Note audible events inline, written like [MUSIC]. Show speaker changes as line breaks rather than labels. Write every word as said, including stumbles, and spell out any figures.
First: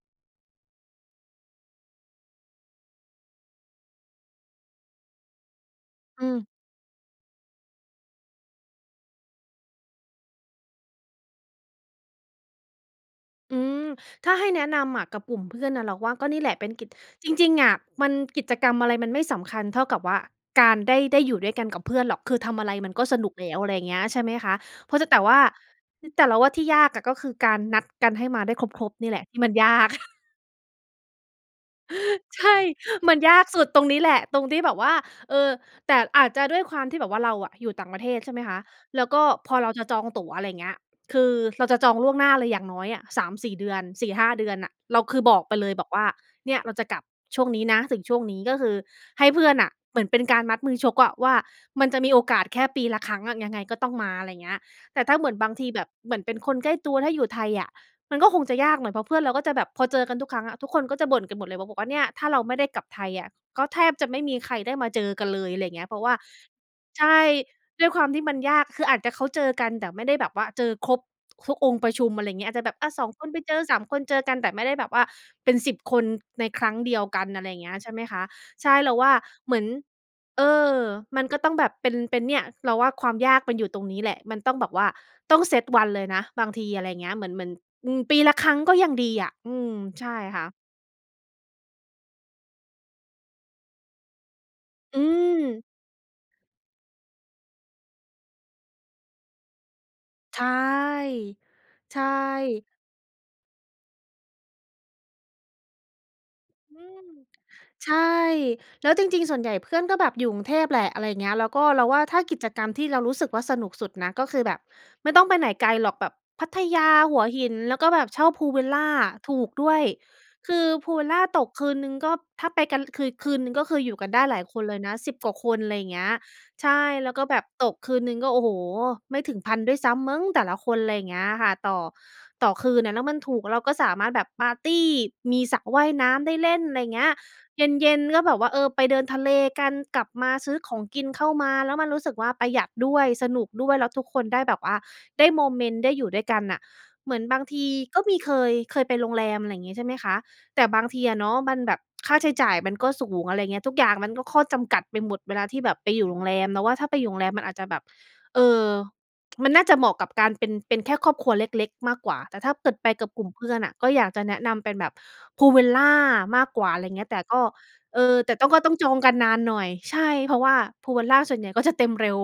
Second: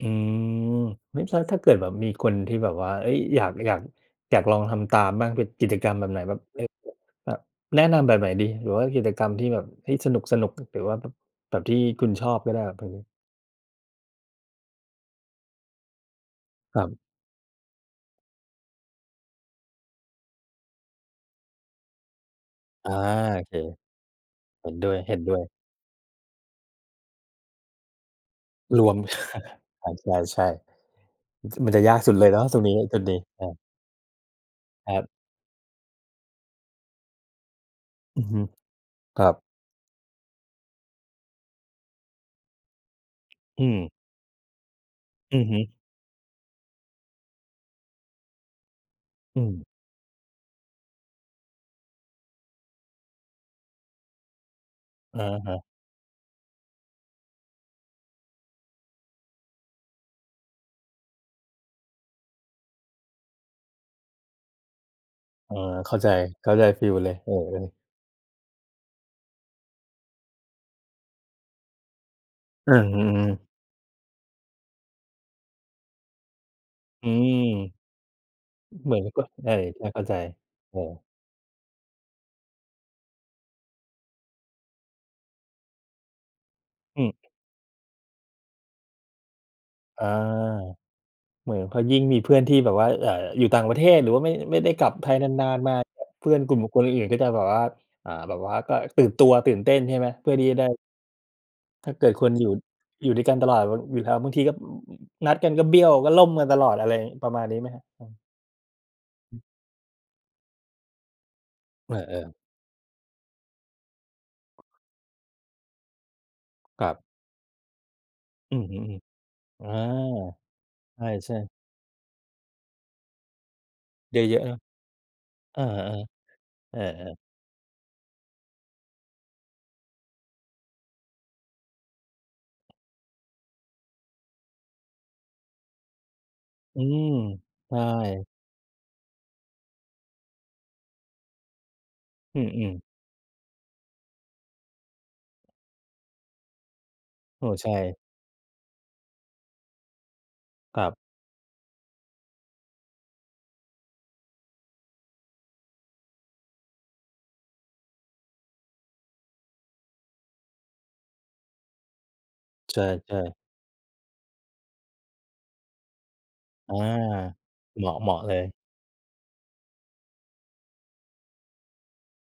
อืม ไม่ทราบถ้าเกิดแบบมีคนที่แบบว่า เฮ้ย อยาก อยาก อยากลองทำตามบ้าง เป็นกิจกรรมแบบไหน?
อ
แบ
ื
บ
ม
เฮ้ย แบบ เอ่อ แนะนำแบบไหนดี หรือว่ากิจกรรมที่แบบ ที่สนุก ๆ หรือว่าแบบ แบบที่คุณชอบก็ได้ เผื่อรู้
อืม ถ้าให้แนะนำอะกับกลุ่มเพื่อนน่ะ เราว่าก็นี่แหละเป็น
คร
ก
ั
ิจ
บ
จริง ๆ อะ มันกิจกรรมอะไรมันไม่สำคัญเท่ากับว่า การได้ ได้อยู่ด้วยกันกับเพื่อนหรอก คือทำอะไร
อ
มั
า
นก็สนุก
โอ
แล
เ
้
ค
ว อะไรอย่างเงี้ย ใช่ไหมคะ?
เห็นด้
เพ
ว
รา
ย
ะจะ
เห
แ
็
ต่
นด
ว
้
่
ว
า
ย
แต่เราว่าที่ยากอะ ก็คือการนัดกันให้มาได้ค
ร
ร
ว
บ
ม
ๆ นี่แหละที่มันย
[CHUCKLES]
า
อ
ก
า
[CHUCKLES]
ใช่ ๆ มัน มันจะยากสุดเ
[CHUCKLES]
ลยเน
ใ
า
ช
ะต
่
รงนี้ ตรง
[CHUCKLES] ม
น
ั
ี้
นยา
อ
ก
า
สุดตรงนี้แหละ ตรงที่แบบว
ค
่า
รับ
เออ แต่อาจจะด้วยความที่แบบว่า เราอะอยู่ต่างประเทศ
อือ
ใช่
ฮ
ไหม
ึ
คะ แล้วก
ค
็
รับ
พอเราจะจองตั๋ว อะไรอย่างเงี้ย คือเราจะจองล่วงหน้าเลย อย่างน้อยอะ สามสี่
อื
เดือน
ม
สี่ห้า เดือนน่ะ เราคือบ
อ
อ
ื
ก
อ
ไ
ฮ
ป
ึ
เลย บอกว่า "เนี่ย เราจะกลับช่วงนี้นะถึงช่วงนี้" ก็คือให้เ
อ
พื่อนน
ืม
่ะเหมือนเป็นการมัดมือชกอะ ว่ามันจะมีโอกาสแค่ปีละครั้งอะ ยังไงก็ต้องมา อะไรอย่างเงี้ย แต่ถ้า
อะ
เหมือนบ
ฮ
าง
ะ
ทีแบบเหมือนเป็นคนใกล้ตัว ถ้าอยู่ไทยอะมันก็คงจะยากหน่อย เพราะเพื่อนเราก็จะแบบ พอเจอกันทุกครั้งอะ ทุกคนก็จะบ่นกันหมดเลย บอกว่าเนี่ยถ้าเราไม่ได้กลับไทยอะ ก็แทบจะไม่มีใครได้มาเจอกันเล
เ
ย
ออ
อะไรอย่างเงี้
เ
ย
ข
เ
้
พร
า
าะ
ใ
ว
จ
่า
เข้าใจฟีล
ใช
เลย
่
เออ ๆ
ด้วยความที่มันยาก คืออาจจะเขาเจอกัน แต่ไม่ได้แบบว่าเจอครบทุกองค์ประชุม อะไรอย่างเงี้ย อาจจะแ
อื
บบ
ม
อะ
อื
สอง ค
อ
นไป
ๆ
เจอ สาม คนเจอกัน แต่ไม่ได้แบบว่าเป็น สิบ คนในครั้งเดียว
อื
กัน
ม
อะไรอย่างเงี้ย ใช่ไหมคะ ใช่ เ
เ
ร
หม
า
ือ
ว
น
่า
ก็ไม
เ
่
หมือน
ไม่เข้าใจ
เอ
เ
อ
ออ
มันก็ต้องแบบเป็น เป็นเนี่ย เราว่าความยากมันอยู่ตรงนี้แหละ มันต้องแบบว่าต้องเซตวันเลยนะบางที อะไรอย่
อ
า
ื
งเงี
ม
้ย เหมือน เหมือน อืม ปีละครั้งก็ยังดีอะ อืม
อ
ใช
า
่ค่ะ
เหมือนพอยิ่งมีเพื่อนที่แบบว่า อ่า อยู่ต่างประเทศ หรือว่าไม่ ไม่ได้กลับ
อื
ไทยนาน
ม
ๆ มา เพื่อนกลุ่มบุคคลอื่น ๆ ก็จะแบบว่า อา แบบว่าก็ตื่นตัว ตื่นเต้นใช่ไหม? เพื่อ
ใช
ที
่
่จะได้ ถ้า
ใช
เกิดคนอยู่
่
อยู่ด้วยกันตลอดแบบอยู่แล้ว บางทีก็ นัดกันก็เบี้ยว ก็ล่มกันตลอ
อ
ด
ื
อะไร
ม
ประมาณนี้ไหมครับ?
ใช่
ครับ
แล้วจริง ๆ
อ
ส่
ือฮึ
วนใหญ่ เพื่อนก็แบบอยู่กรุงเทพแหละ อะไรอย่างเงี้ย แล้วก็เรา
เอ
ว่าถ้า
อ
ก
ๆ
ิจกรรมที่เรารู้สึกว่าสนุกสุดนะ ก็คือแบบไม่ต้องไปไหนไกลหรอกแบบพัทย
คร
า
ับ
หัวหิน แล้วก็แบบเช่า Pool
อื
Villa
ม
ถู
ๆ
ก
ๆ อ
ด
า
้วย คือ Pool Villa
ใช่
ต
ๆ
กคืนหนึ่งก็ ถ้าไปกันคือ คืนหนึ่งก็คืออยู่กัน
เ
ไ
ย
ด้ห
อ
ลา
ะ
ย
ๆ เนา
ค
ะ
นเลยนะ สิบ กว่าค
เอ
น
อ
อะไร
อ
อย
ะ
่า
ฮ
ง
ะ
เงี้ย ใช
เออ
่ แล้ว
ๆ
ก็แบบตกคืนหนึ่งก็ โอ้โฮ ไม่ถึง พัน ด้วยซ้ำมั้งแต่ละคน อะไรอย่างเงี้ยค่ะ ต่อ ต่อคืนอะ แล้วมันถูก เราก็สามารถแบบปาร์ตี มีสระว่ายน้ำได้เล่น อะไ
อื
รอย่างเงี
ม
้ย เ
ใช
ย็น ๆ ก็
่
แบบว่า เออ ไปเดินทะเลกัน กลับมาซื้อของกินเข้ามา แล้วมันรู้สึกว่า
อื
ประหยัด
ม ๆ
ด้วย สนุกด้วย แล้วทุกคนได้แบบว่าได้โมเมนต์ ได้อยู่ด้วยกันน่ะ เหมือนบา
โอ
ง
้
ท
ใ
ี
ช่
ก็มีเคย เคยไปโรงแรม อะไรอย่างงี้ ใช่ไหมคะ แต่
ค
บ
ร
า
ั
ง
บ
ทีอะเนาะมันแบบค่าใช้จ่ายมันก็สูง อะไรเงี้ย ทุกอย่างมันก็ข้อจำกัดไปหมดเวลาที่แบบไปอยู่โรงแรม เราว่าถ้าไปอยู่โรงแรมมันอาจจะแบบ เออ มันน่าจะเหมาะกับการเป็น เป็นแค่ครอบครัวเล็ก ๆ มากกว่า แต่ถ้าเกิ
ใ
ด
ช
ไปกับ
่
กลุ่ม
ๆ
เพื่อนอะ ก็อยากจะแนะนำเป็นแบบ Pool Villa มากกว่
อ
า
า
อะไรอย่างเงี้ย แต่ก็
เหมาะ
เอ
เหมา
อ
ะเ
แต
ล
่ต้
ย
อง ก็ต้องจองกันนานหน่อย ใช่ เพราะว่า Pool Villa ส่วนใหญ่ ก็จะ เต็มเร็ว